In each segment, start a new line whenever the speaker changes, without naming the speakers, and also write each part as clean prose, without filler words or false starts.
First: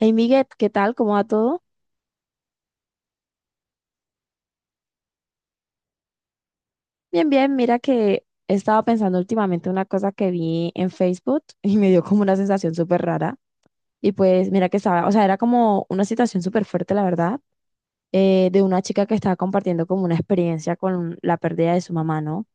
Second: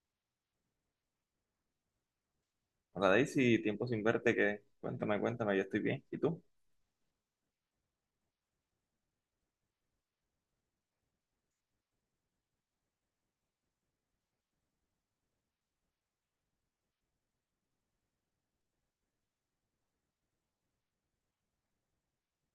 Hey Miguel, ¿qué tal? ¿Cómo va todo?
Hola Daisy, tiempo sin verte, cuéntame, yo estoy bien. ¿Y tú?
Bien, bien, mira que he estado pensando últimamente una cosa que vi en Facebook y me dio como una sensación súper rara. Y pues mira que estaba, o sea, era como una situación súper fuerte, la verdad, de una chica que estaba compartiendo como una experiencia con la pérdida de su mamá, ¿no?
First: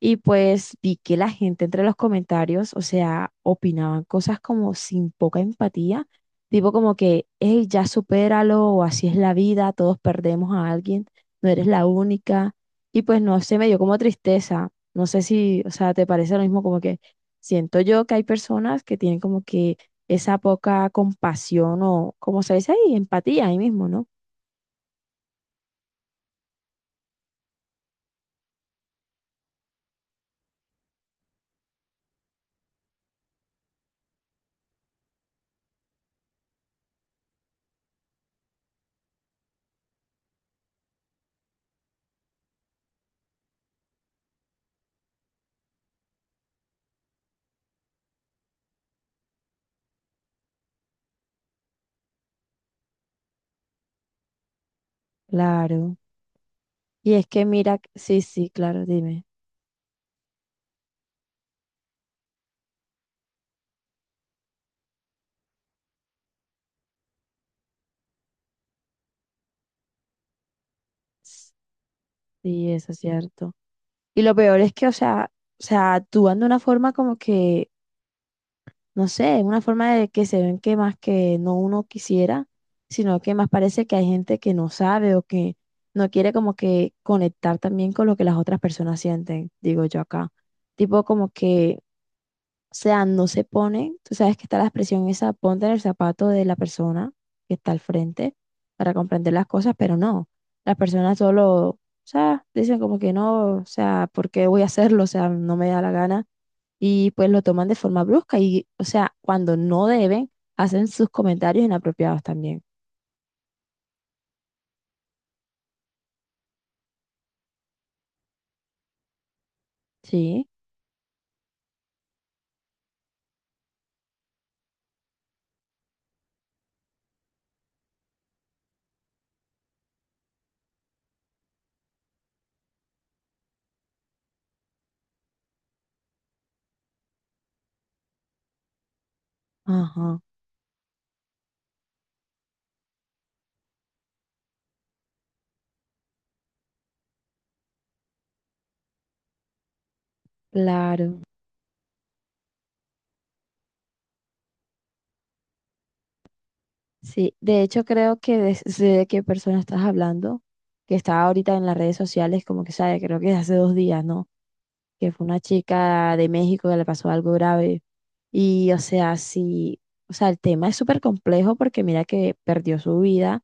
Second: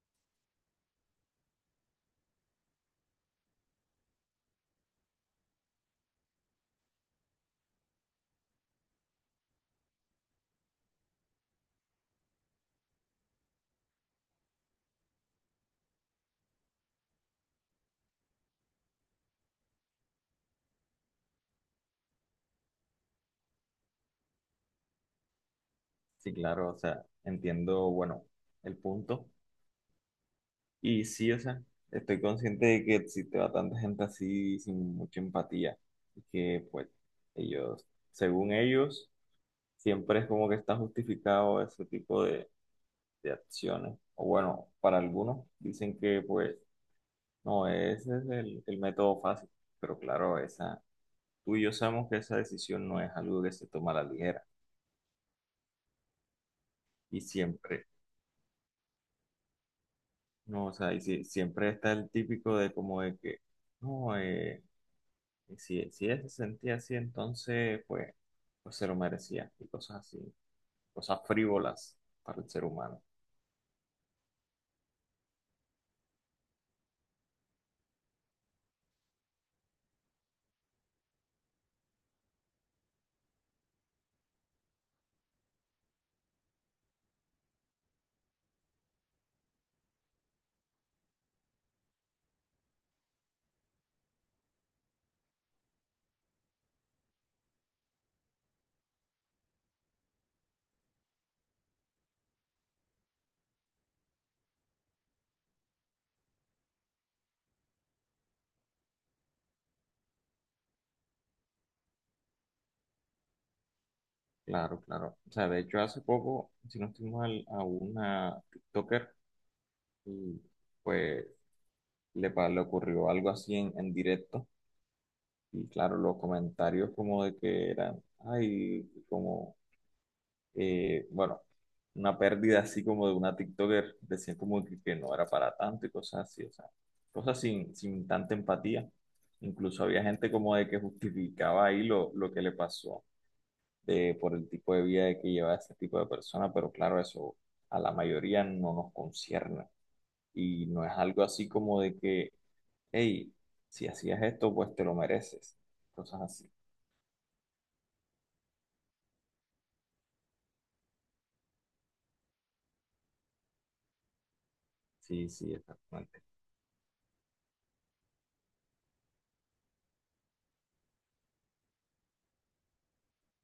Y pues vi que la gente entre los comentarios, o sea, opinaban cosas como sin poca empatía, tipo como que, hey, ya supéralo, o así es la vida, todos perdemos a alguien, no eres la única. Y pues no sé, me dio como tristeza. No sé si, o sea, te parece lo mismo, como que siento yo que hay personas que tienen como que esa poca compasión o, como se dice ahí, empatía ahí mismo, ¿no?
Sí, claro, o sea, entiendo, bueno, el punto. Y sí, o sea, estoy consciente de que existe bastante gente así sin mucha empatía. Y que pues ellos, según ellos, siempre es como que está justificado ese tipo de acciones. O bueno, para algunos dicen que pues no, ese es el método fácil. Pero claro, esa, tú y yo sabemos que esa decisión no es algo que se toma a la ligera.
Claro. Y
Y
es que mira,
siempre,
sí, sí, claro, dime.
no, o sea, siempre está el típico de como de que, no, si, si ella se sentía así, entonces, pues, pues se lo merecía, y cosas así, cosas frívolas para el ser
Sí, eso es
humano.
cierto. Y lo peor es que, o sea, actúan de una forma como que, no sé, una forma de que se ven que más que no uno quisiera, sino que más parece que hay gente que no sabe o que no quiere como que conectar también con lo que las otras personas sienten, digo yo acá. Tipo como que o sea, no se pone, tú sabes que está la expresión esa, ponte en el zapato de la persona que está al frente para comprender las cosas, pero no, las personas solo, o sea, dicen como que no, o sea, ¿por qué voy a hacerlo? O sea, no me da la gana y pues lo toman de forma brusca y, o sea, cuando no deben, hacen sus comentarios inapropiados también.
Claro, claro. O sea, de hecho, hace poco, si no estoy mal, a una TikToker, y
Sí,
pues le ocurrió algo así en directo, y claro, los comentarios como de que eran, ay, como bueno, una pérdida así como de una TikToker, decían como que no era para tanto y cosas así, o sea, cosas sin, sin tanta empatía. Incluso había
ajá,
gente como de que justificaba ahí lo que le pasó por el tipo de vida de que lleva este tipo de persona, pero claro, eso a la mayoría no nos concierne y no es
claro.
algo así como de que, hey, si hacías esto, pues te lo mereces, cosas así.
Sí, de hecho creo que sé de qué persona estás hablando, que está ahorita en las redes sociales, como que sabe, creo que hace 2 días, ¿no? Que fue
Sí,
una
sí,
chica
exactamente.
de México que le pasó algo grave. Y, o sea, sí, o sea, el tema es súper complejo porque mira que perdió su vida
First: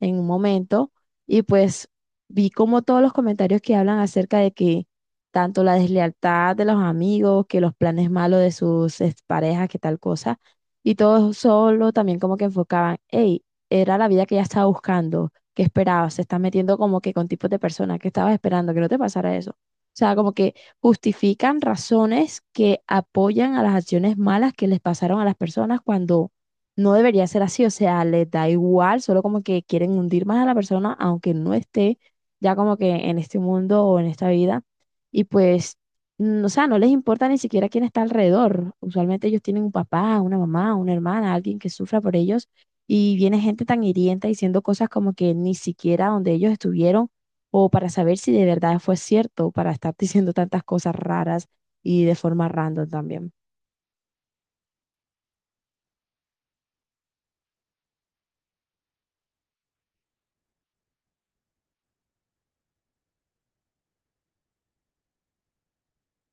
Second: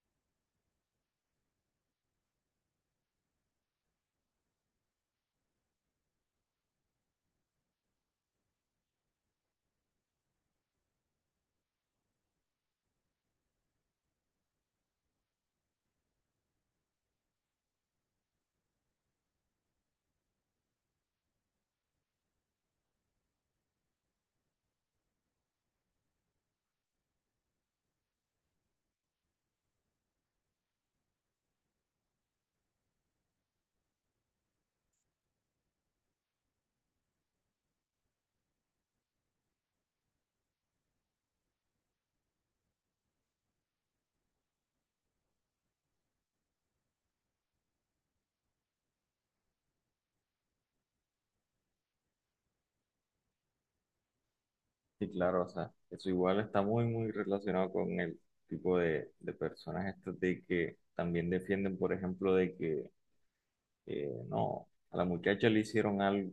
en un momento y pues vi como todos los comentarios que hablan acerca de que tanto la deslealtad de los amigos, que los planes malos de sus parejas que tal cosa. Y todo solo también como que enfocaban, hey, era la vida que ella estaba buscando, que esperaba, se está metiendo como que con tipos de personas que estabas esperando, que no te pasara eso. O sea, como que justifican razones que apoyan a las acciones malas que les pasaron a las personas cuando no debería ser así. O sea, les da igual, solo como que quieren hundir más a la persona, aunque no esté ya como que en este mundo o en esta vida. Y pues o sea, no les importa ni siquiera quién está alrededor. Usualmente ellos tienen un papá, una mamá, una hermana, alguien que sufra por ellos y viene gente tan hiriente diciendo cosas como que ni siquiera donde ellos estuvieron o para saber si de verdad fue cierto, para estar diciendo tantas cosas raras y de forma random también.
Sí, claro, o sea, eso igual está muy, muy relacionado con el tipo de personas estas de que también defienden, por ejemplo, de que no, a la muchacha le hicieron algo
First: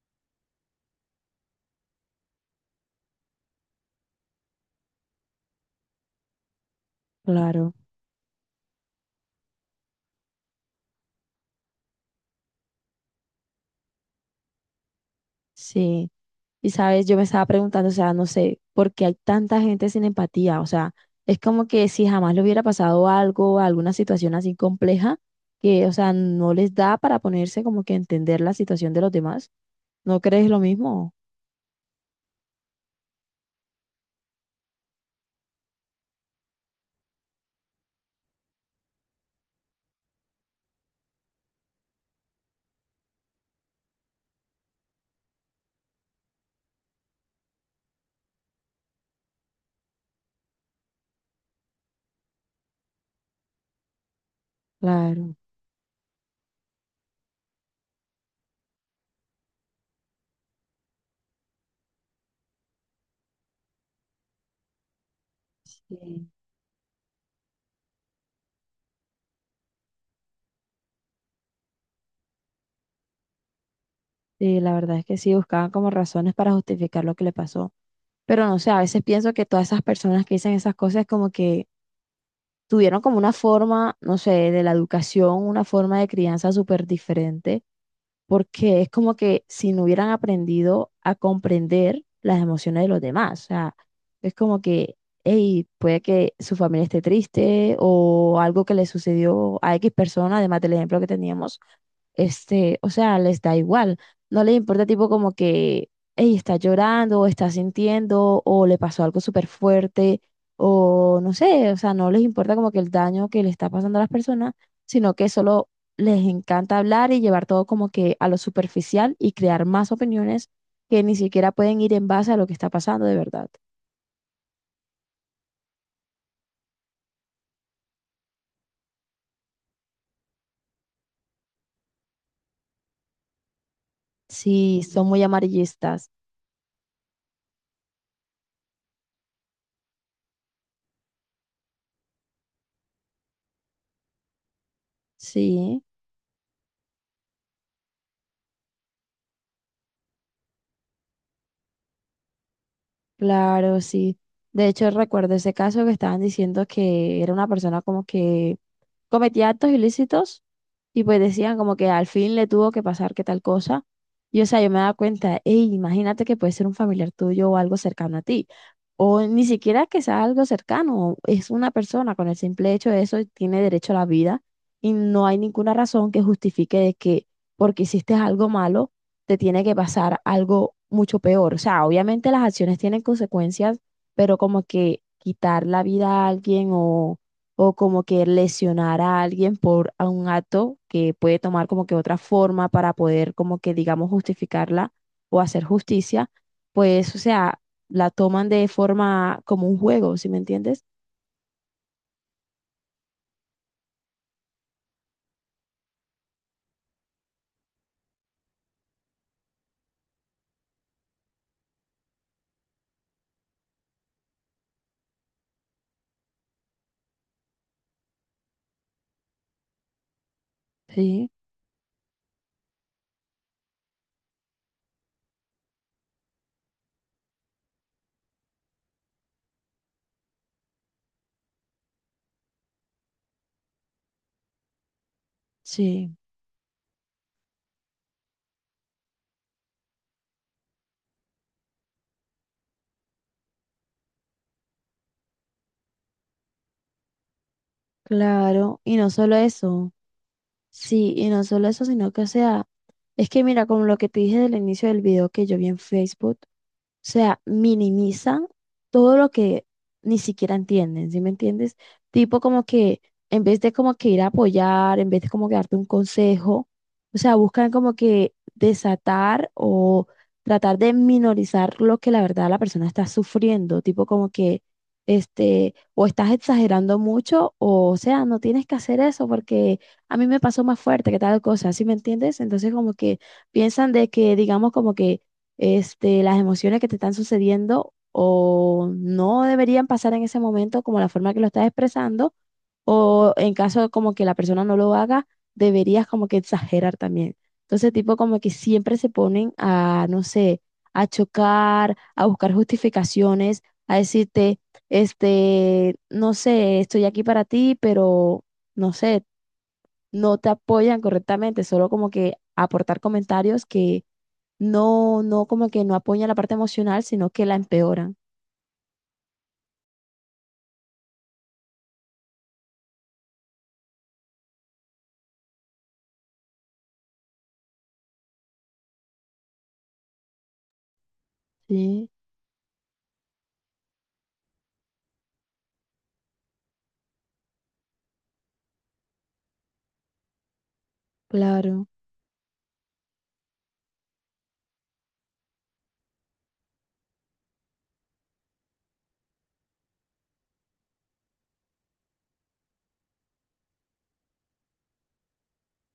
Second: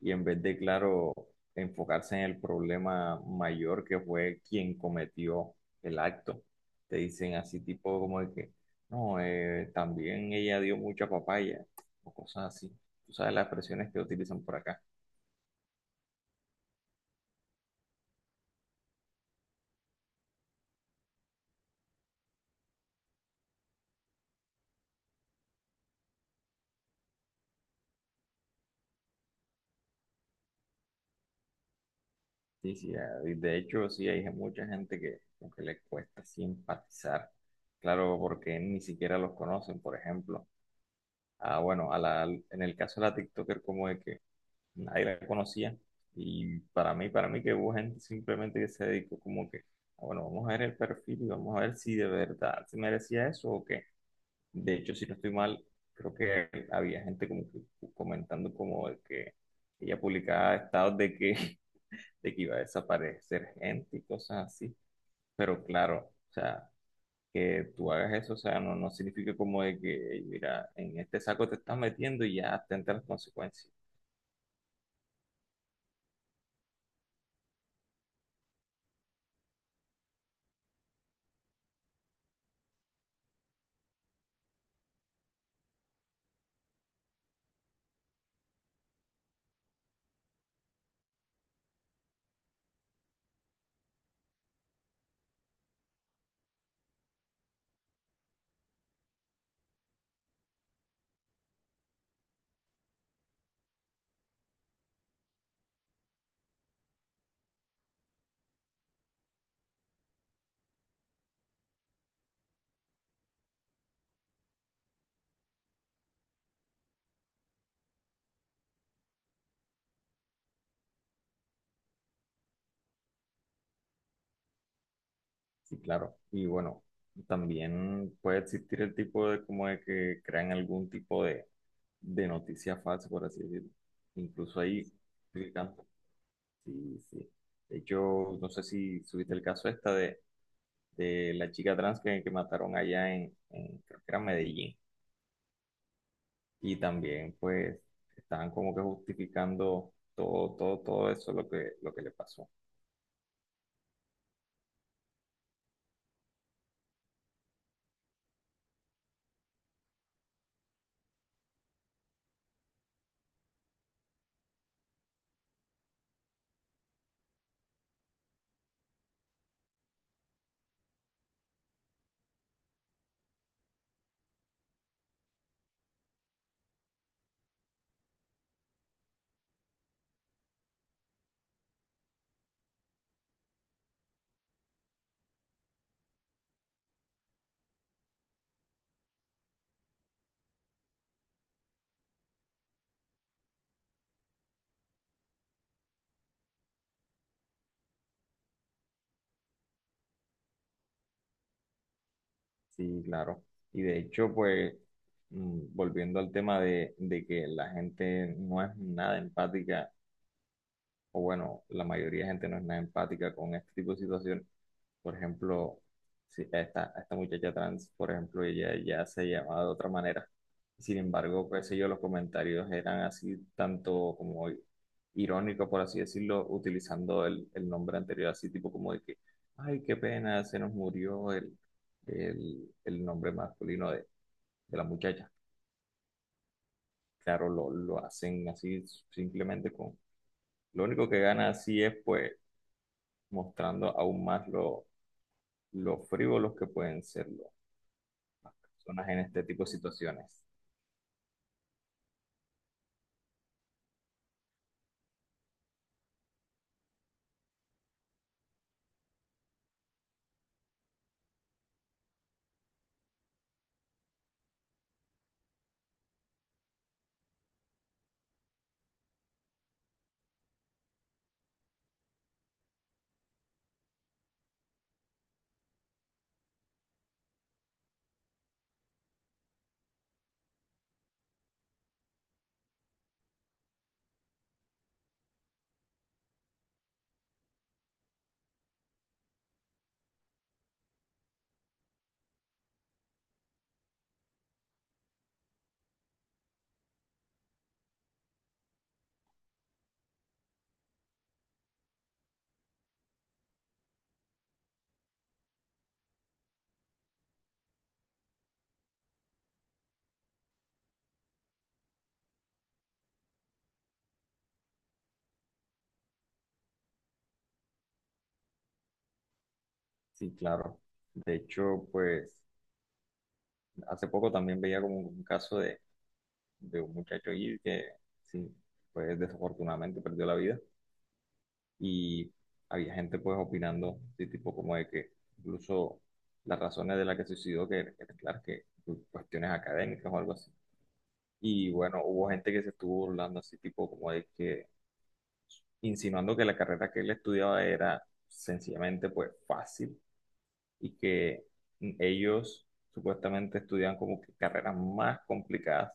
y en vez de, claro, enfocarse en el problema mayor que fue quien cometió el acto, te dicen así
Claro,
tipo como de que, no, también ella dio mucha papaya o cosas así. Tú sabes las expresiones que utilizan por acá.
sí. Y sabes, yo me estaba preguntando, o sea, no sé, ¿por qué hay tanta gente sin empatía? O sea, es como que si jamás le hubiera pasado algo, alguna situación así compleja, que, o sea, no les da para ponerse como que a entender la situación de los demás. ¿No crees lo mismo?
Sí, sí, y de hecho, sí, hay mucha gente que, como que le cuesta simpatizar, claro, porque ni siquiera los conocen, por ejemplo. Ah, bueno, a la, en el caso de la TikToker, como de que nadie la conocía, y para mí que hubo gente simplemente que se dedicó como que, ah, bueno, vamos a ver el perfil y vamos a ver si de verdad se merecía eso o qué. De hecho, si no estoy
Claro.
mal, creo que había gente como que comentando como de que ella publicaba estados de que iba a desaparecer gente y cosas así. Pero claro,
Sí,
o sea, que tú hagas eso, o sea, no, no significa como de que, "Ey, mira, en este saco te estás metiendo y ya atenta a las consecuencias".
sí, la verdad es que sí, buscaban como razones para justificar lo que le pasó. Pero no sé, a veces pienso que todas esas personas que dicen esas cosas como que tuvieron como una forma, no sé, de la educación, una forma de crianza súper diferente porque es como que si no hubieran aprendido a comprender las emociones de los demás, o sea, es como que, hey, puede que su familia esté triste o algo que le sucedió a X persona, además del ejemplo que teníamos este, o sea, les da igual, no les importa tipo como que, ella está llorando o está sintiendo o le pasó algo súper fuerte o no sé, o sea, no les importa como que el daño que le está pasando a las personas, sino que solo les encanta hablar y llevar todo como que a lo superficial y crear más opiniones que ni siquiera pueden ir en base a lo que está pasando de verdad.
Sí, claro. Y bueno, también puede existir el tipo de como de que crean algún tipo de noticia falsa, por así decirlo. Incluso
Sí,
ahí,
son muy
publican-
amarillistas,
sí, sí. De hecho, no sé si subiste el caso esta de la chica trans que mataron allá en, creo que era Medellín.
sí.
Y también pues estaban como que justificando todo, todo, todo eso lo que le pasó.
Claro, sí. De hecho, recuerdo ese caso que estaban diciendo que era una persona como que cometía actos ilícitos y pues decían como que al fin le tuvo que pasar que tal cosa. Y o sea, yo me daba cuenta, hey, imagínate que puede ser un familiar tuyo o algo cercano a ti. O ni siquiera que sea algo cercano, es una persona con el simple hecho de eso tiene derecho a la vida y no hay ninguna razón que justifique de que porque hiciste algo malo te tiene que pasar algo mucho peor. O sea, obviamente las acciones tienen consecuencias, pero como que quitar la vida a alguien o como que lesionar a alguien por a un acto que puede tomar como que otra forma para poder como que digamos justificarla o hacer justicia, pues o sea, la toman de forma como un juego, ¿sí me entiendes?
Sí, claro. Y de hecho pues volviendo al tema de que la gente no es nada empática o bueno, la mayoría de gente no es nada empática con este tipo de situación. Por ejemplo, si esta muchacha trans, por ejemplo, ella ya se llamaba de otra manera. Sin
Sí,
embargo, qué sé yo, los comentarios eran así, tanto como irónicos, por así decirlo, utilizando el nombre anterior, así tipo como de que, ay, qué pena, se nos murió el nombre masculino de la muchacha.
sí,
Claro, lo hacen así simplemente con... Lo único que gana así es pues mostrando aún más lo frívolos que pueden ser las
claro, y
personas
no
en
solo
este tipo de
eso,
situaciones.
sí, y no solo eso, sino que o sea, es que mira, como lo que te dije del inicio del video que yo vi en Facebook, o sea, minimizan todo lo que ni siquiera entienden, ¿sí me entiendes? Tipo como que en vez de como que ir a apoyar, en vez de como que darte un consejo, o sea, buscan como que desatar o tratar de minorizar lo que la verdad la persona está sufriendo, tipo como que este, o estás exagerando mucho o sea, no tienes que hacer eso porque a mí me pasó más fuerte que tal cosa, ¿sí me entiendes? Entonces como que piensan de que digamos como que este, las emociones que te están sucediendo o no deberían pasar en ese momento como la forma que lo estás expresando o en caso como que la persona no lo haga, deberías como que exagerar también. Entonces, tipo como que siempre se ponen a, no sé, a chocar, a buscar justificaciones, a decirte, este, no sé, estoy aquí para ti, pero no sé, no te apoyan correctamente, solo como que aportar comentarios que no como que no apoya la parte emocional, sino que la empeoran.
Sí, claro. De hecho, pues hace poco también veía como un caso de un muchacho ahí que, sí, pues desafortunadamente perdió la vida
Sí,
y había gente pues opinando, sí, tipo como de que incluso las razones de las que se suicidó, que claro, que cuestiones académicas o algo así. Y
claro.
bueno, hubo gente que se estuvo burlando así tipo como de que insinuando que la carrera que él estudiaba era sencillamente pues fácil y que ellos supuestamente estudian como que carreras más complicadas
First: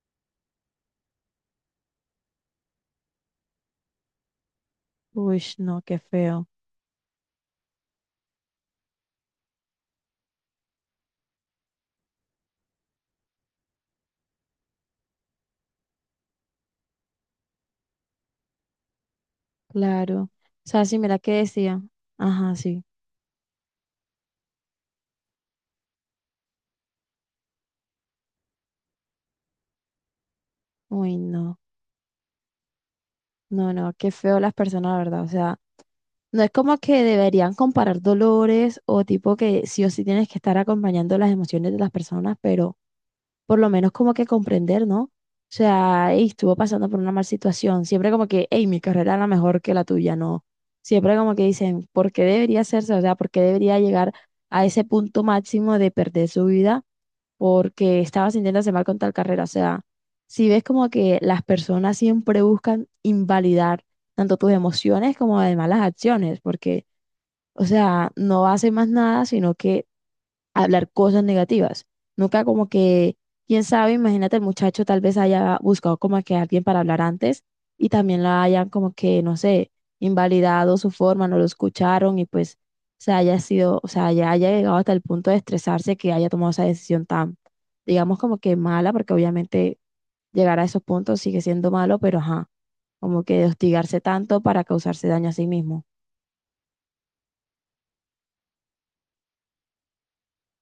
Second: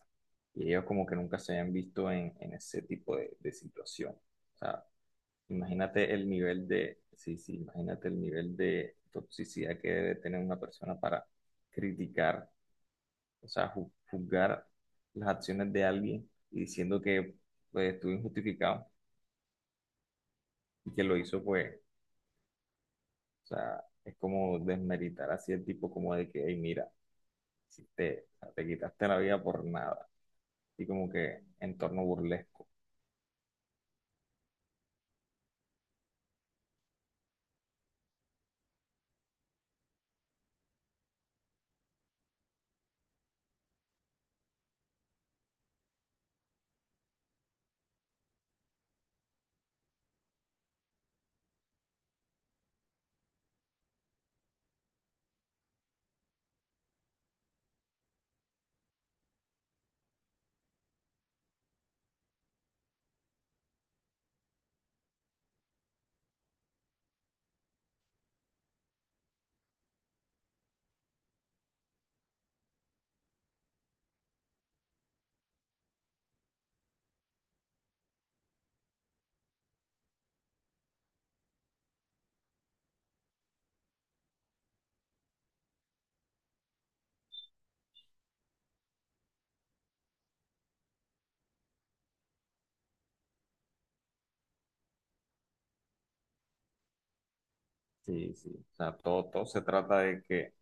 y ellos como que nunca se habían visto en ese tipo de situación. O sea,
Uy, no, qué
imagínate el
feo.
nivel de, sí, sí, imagínate el nivel de toxicidad que debe tener una persona para criticar, o sea, juzgar las acciones de alguien y diciendo que pues, estuvo injustificado
Claro. O sea,
y
sí,
que lo
mira qué
hizo pues...
decía. Ajá, sí.
O sea, es como desmeritar así el tipo como de que, hey, mira, si te, o sea, te quitaste la vida por nada. Y como
Uy,
que
no.
en torno burlesco.
No, no, qué feo las personas, la verdad. O sea, no es como que deberían comparar dolores o tipo que sí o sí tienes que estar acompañando las emociones de las personas, pero por lo menos como que comprender, ¿no? O sea, "Ey, estuvo pasando por una mala situación. Siempre como que, hey, mi carrera era mejor que la tuya, no. Siempre como que dicen, ¿por qué debería hacerse? O sea, ¿por qué debería llegar a ese punto máximo de perder su vida? Porque estaba sintiéndose mal con tal carrera. O sea, si ves como que las personas siempre buscan invalidar tanto tus emociones como además las acciones, porque, o sea, no hacen más nada, sino que hablar cosas negativas. Nunca como que, quién sabe, imagínate el muchacho tal vez haya buscado como que alguien para hablar antes y también la hayan como que, no sé, invalidado su forma, no lo escucharon y pues se haya sido, o sea, ya haya llegado hasta el punto de estresarse que haya tomado esa decisión tan, digamos como que mala, porque obviamente llegar a esos puntos sigue siendo malo, pero ajá, como que de hostigarse tanto para causarse daño a sí mismo.
Sí, sí. O sea, todo, todo se trata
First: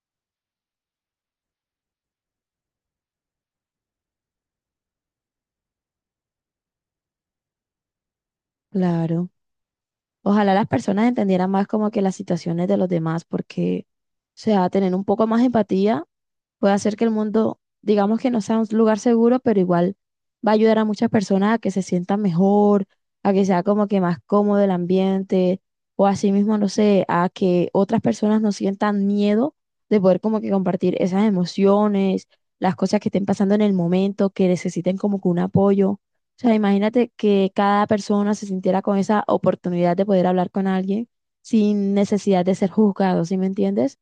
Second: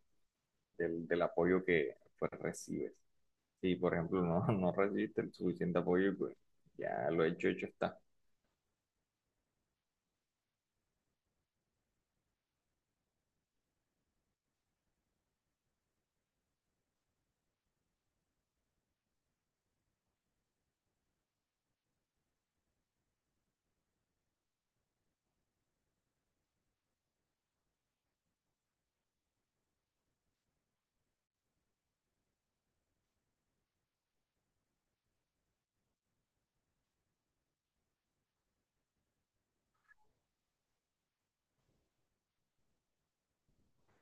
del, del apoyo que pues, recibes. Si, por ejemplo, no, no recibiste el suficiente apoyo, pues ya lo hecho, hecho está.
Claro. Ojalá las personas entendieran más como que las situaciones de los demás, porque, o sea, tener un poco más de empatía puede hacer que el mundo, digamos que no sea un lugar seguro, pero igual va a ayudar a muchas personas a que se sientan mejor, a que sea como que más cómodo el ambiente, o así mismo, no sé, a que otras personas no sientan miedo de poder como que compartir esas emociones, las cosas que estén pasando en el momento, que necesiten como que un apoyo. O sea, imagínate que cada persona se sintiera con esa oportunidad de poder hablar con alguien sin necesidad de ser juzgado, ¿sí me entiendes?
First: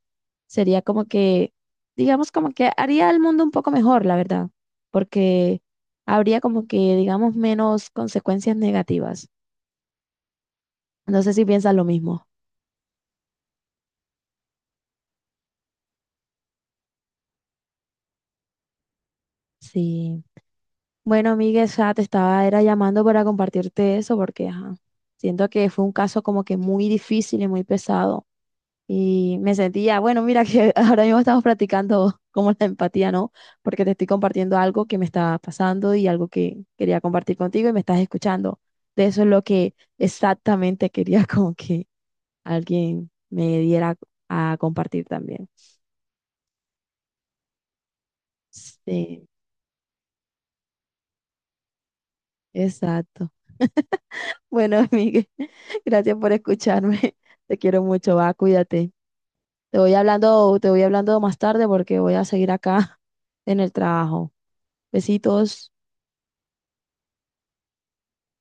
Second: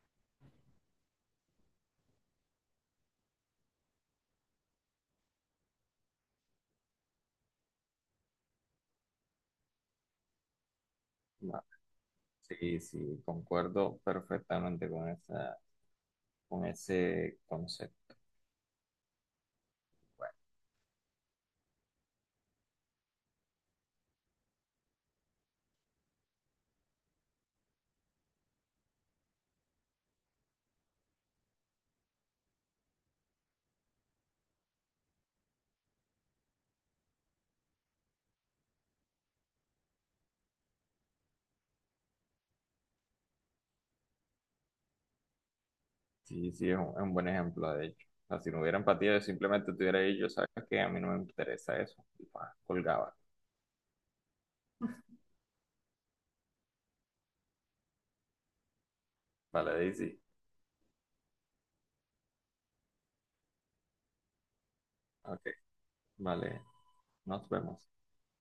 Sería como que, digamos, como que haría el mundo un poco mejor, la verdad, porque habría como que, digamos, menos consecuencias negativas. No sé si
Ma-
piensas lo mismo.
Sí, sí, concuerdo perfectamente con esa, con ese concepto.
Sí. Bueno, amiga, ya te estaba era llamando para compartirte eso porque, ajá, siento que fue un caso como que muy difícil y muy pesado. Y me sentía, bueno, mira que ahora mismo estamos practicando como la empatía, ¿no? Porque te estoy compartiendo algo que me está pasando y algo que quería compartir contigo y me estás escuchando. De eso es lo que exactamente quería como que alguien me diera a compartir también.
Sí, sí, es un buen ejemplo, de hecho. O sea, si no hubiera empatía, yo
Sí,
simplemente tuviera hubiera dicho, ¿sabes qué? A mí no me interesa eso. Y pa, colgaba.
exacto. Bueno, Miguel, gracias por escucharme. Te quiero mucho, va, cuídate.
Vale,
Te voy
Daisy.
hablando, te voy hablando más tarde porque voy a seguir acá en el trabajo.
Ok,
Besitos.
vale. Nos vemos.